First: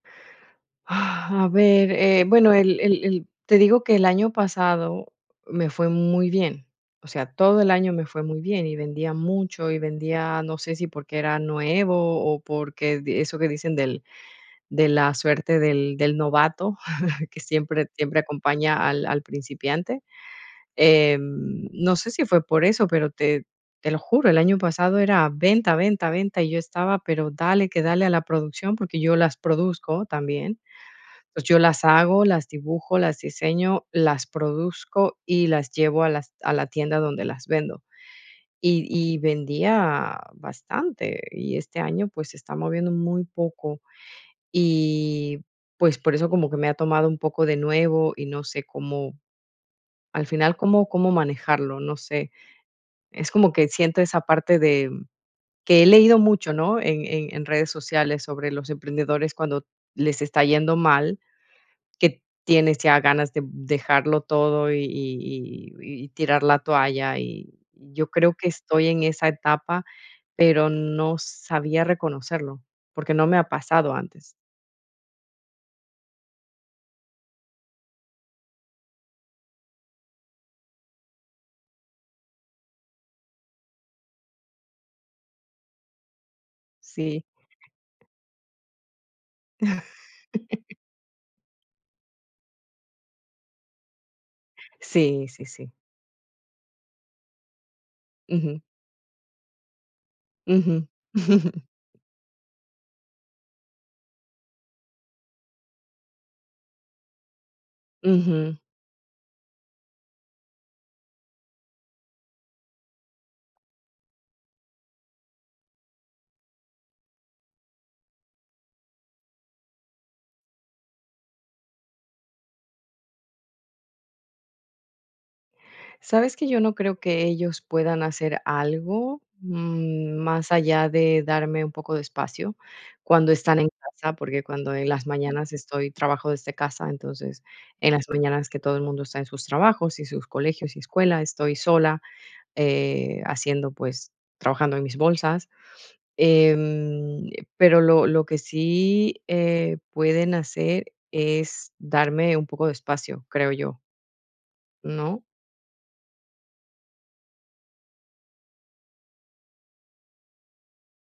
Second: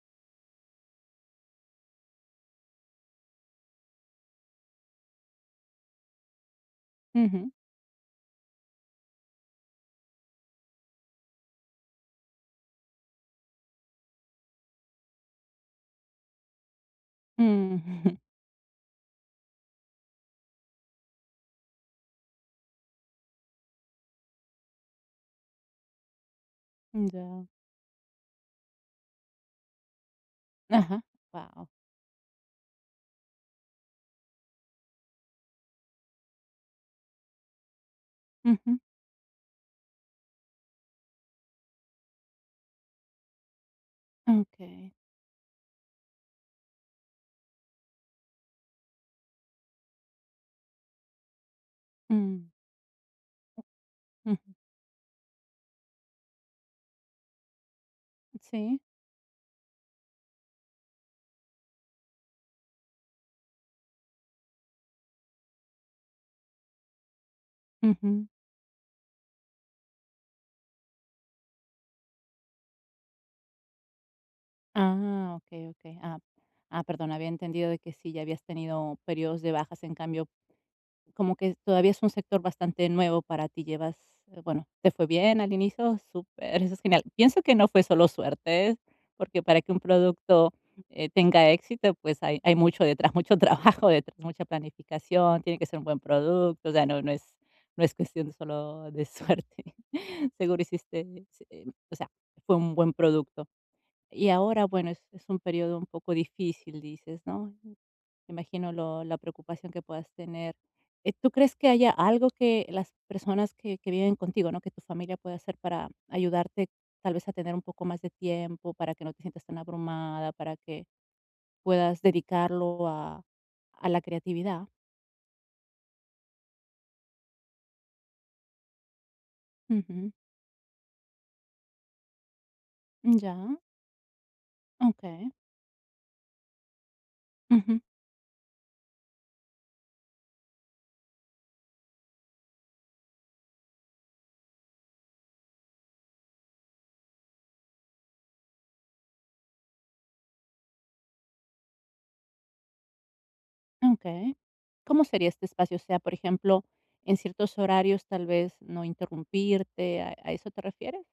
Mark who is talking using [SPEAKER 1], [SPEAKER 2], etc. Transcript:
[SPEAKER 1] A ver, eh, bueno, el el el te digo que el año pasado me fue muy bien. O sea,
[SPEAKER 2] Ujú.
[SPEAKER 1] todo el año me fue muy bien, y vendía mucho, y vendía, no sé si porque era nuevo, o porque di eso que dicen del de la suerte del del novato, que
[SPEAKER 2] Mm.
[SPEAKER 1] siempre siempre acompaña al al principiante. Em, no sé si fue por eso, pero te te lo juro, el año pasado era venta, venta, venta, y yo estaba,
[SPEAKER 2] Mm,
[SPEAKER 1] pero,
[SPEAKER 2] ya.
[SPEAKER 1] dale que dale a la producción, porque yo las produzco también.
[SPEAKER 2] Ajá,
[SPEAKER 1] Pues, yo
[SPEAKER 2] guau.
[SPEAKER 1] las hago, las dibujo, las diseño, las produzco, y las llevo a las a la tienda donde las vendo.
[SPEAKER 2] Ujú.
[SPEAKER 1] Y y vendía bastante y este año, pues, se está moviendo muy poco
[SPEAKER 2] Okey.
[SPEAKER 1] y, pues, por eso como que me ha tomado un poco de nuevo. Y no sé cómo, al final, cómo cómo manejarlo, no sé.
[SPEAKER 2] Mm.
[SPEAKER 1] Es como que siento esa
[SPEAKER 2] Ujú.
[SPEAKER 1] parte de que he leído mucho, ¿no?, en en en redes sociales sobre los
[SPEAKER 2] Sí.
[SPEAKER 1] emprendedores, cuando les está yendo mal, que tienes ya ganas de dejarlo todo, y y y y tirar la toalla, y yo
[SPEAKER 2] Ujú.
[SPEAKER 1] creo que estoy en esa etapa, pero no sabía reconocerlo porque no me ha pasado antes.
[SPEAKER 2] Ah, okey, okey. Ah. Ah, perdón, había entendido de que sí, ya habías tenido períodos de bajas. En cambio, como que todavía es un sector bastante nuevo para ti, llevas eh, bueno, ¿te fue bien al inicio? Súper, eso es genial.
[SPEAKER 1] Sí.
[SPEAKER 2] Pienso que no fue solo suerte, porque para que un producto, eh, tenga éxito, pues, hay hay mucho detrás, mucho trabajo detrás, mucha
[SPEAKER 1] Sí,
[SPEAKER 2] planificación,
[SPEAKER 1] sí,
[SPEAKER 2] tiene que
[SPEAKER 1] sí.
[SPEAKER 2] ser un buen producto. O sea, no no es no es cuestión de
[SPEAKER 1] Ujú.
[SPEAKER 2] solo de suerte. Seguro
[SPEAKER 1] Ujú.
[SPEAKER 2] hiciste, em o sea, fue un buen producto. Y ahora, bueno, es es un período un poco difícil, dices, ¿no? Me
[SPEAKER 1] Ujú.
[SPEAKER 2] imagino lo la preocupación que puedas tener. Eh, ¿tú crees que haya algo que las personas que que viven contigo, ¿no?, que tu familia pueda hacer para ayudarte, tal vez a tener un poco más de tiempo, para que no te sientas tan abrumada, para que puedas dedicarlo a a la creatividad?
[SPEAKER 1] Sabes que yo no creo que ellos puedan hacer algo,
[SPEAKER 2] Ujú.
[SPEAKER 1] mm, más allá de darme un poco de espacio
[SPEAKER 2] Mm,
[SPEAKER 1] cuando están
[SPEAKER 2] ya.
[SPEAKER 1] en casa, porque cuando en las
[SPEAKER 2] Okey.
[SPEAKER 1] mañanas estoy trabajo desde casa. Entonces,
[SPEAKER 2] Ujú.
[SPEAKER 1] en las mañanas que todo el mundo está en sus trabajos, y sus colegios, y escuela, estoy sola, eh, haciendo, pues trabajando en mis bolsas. Em, pero lo lo que sí, eh, pueden hacer es darme un poco de espacio, creo yo.
[SPEAKER 2] Okey. ¿Cómo
[SPEAKER 1] ¿No?
[SPEAKER 2] sería este espacio? O sea, por ejemplo, en ciertos horarios tal vez no interrumpirte. ¿A a eso te refieres?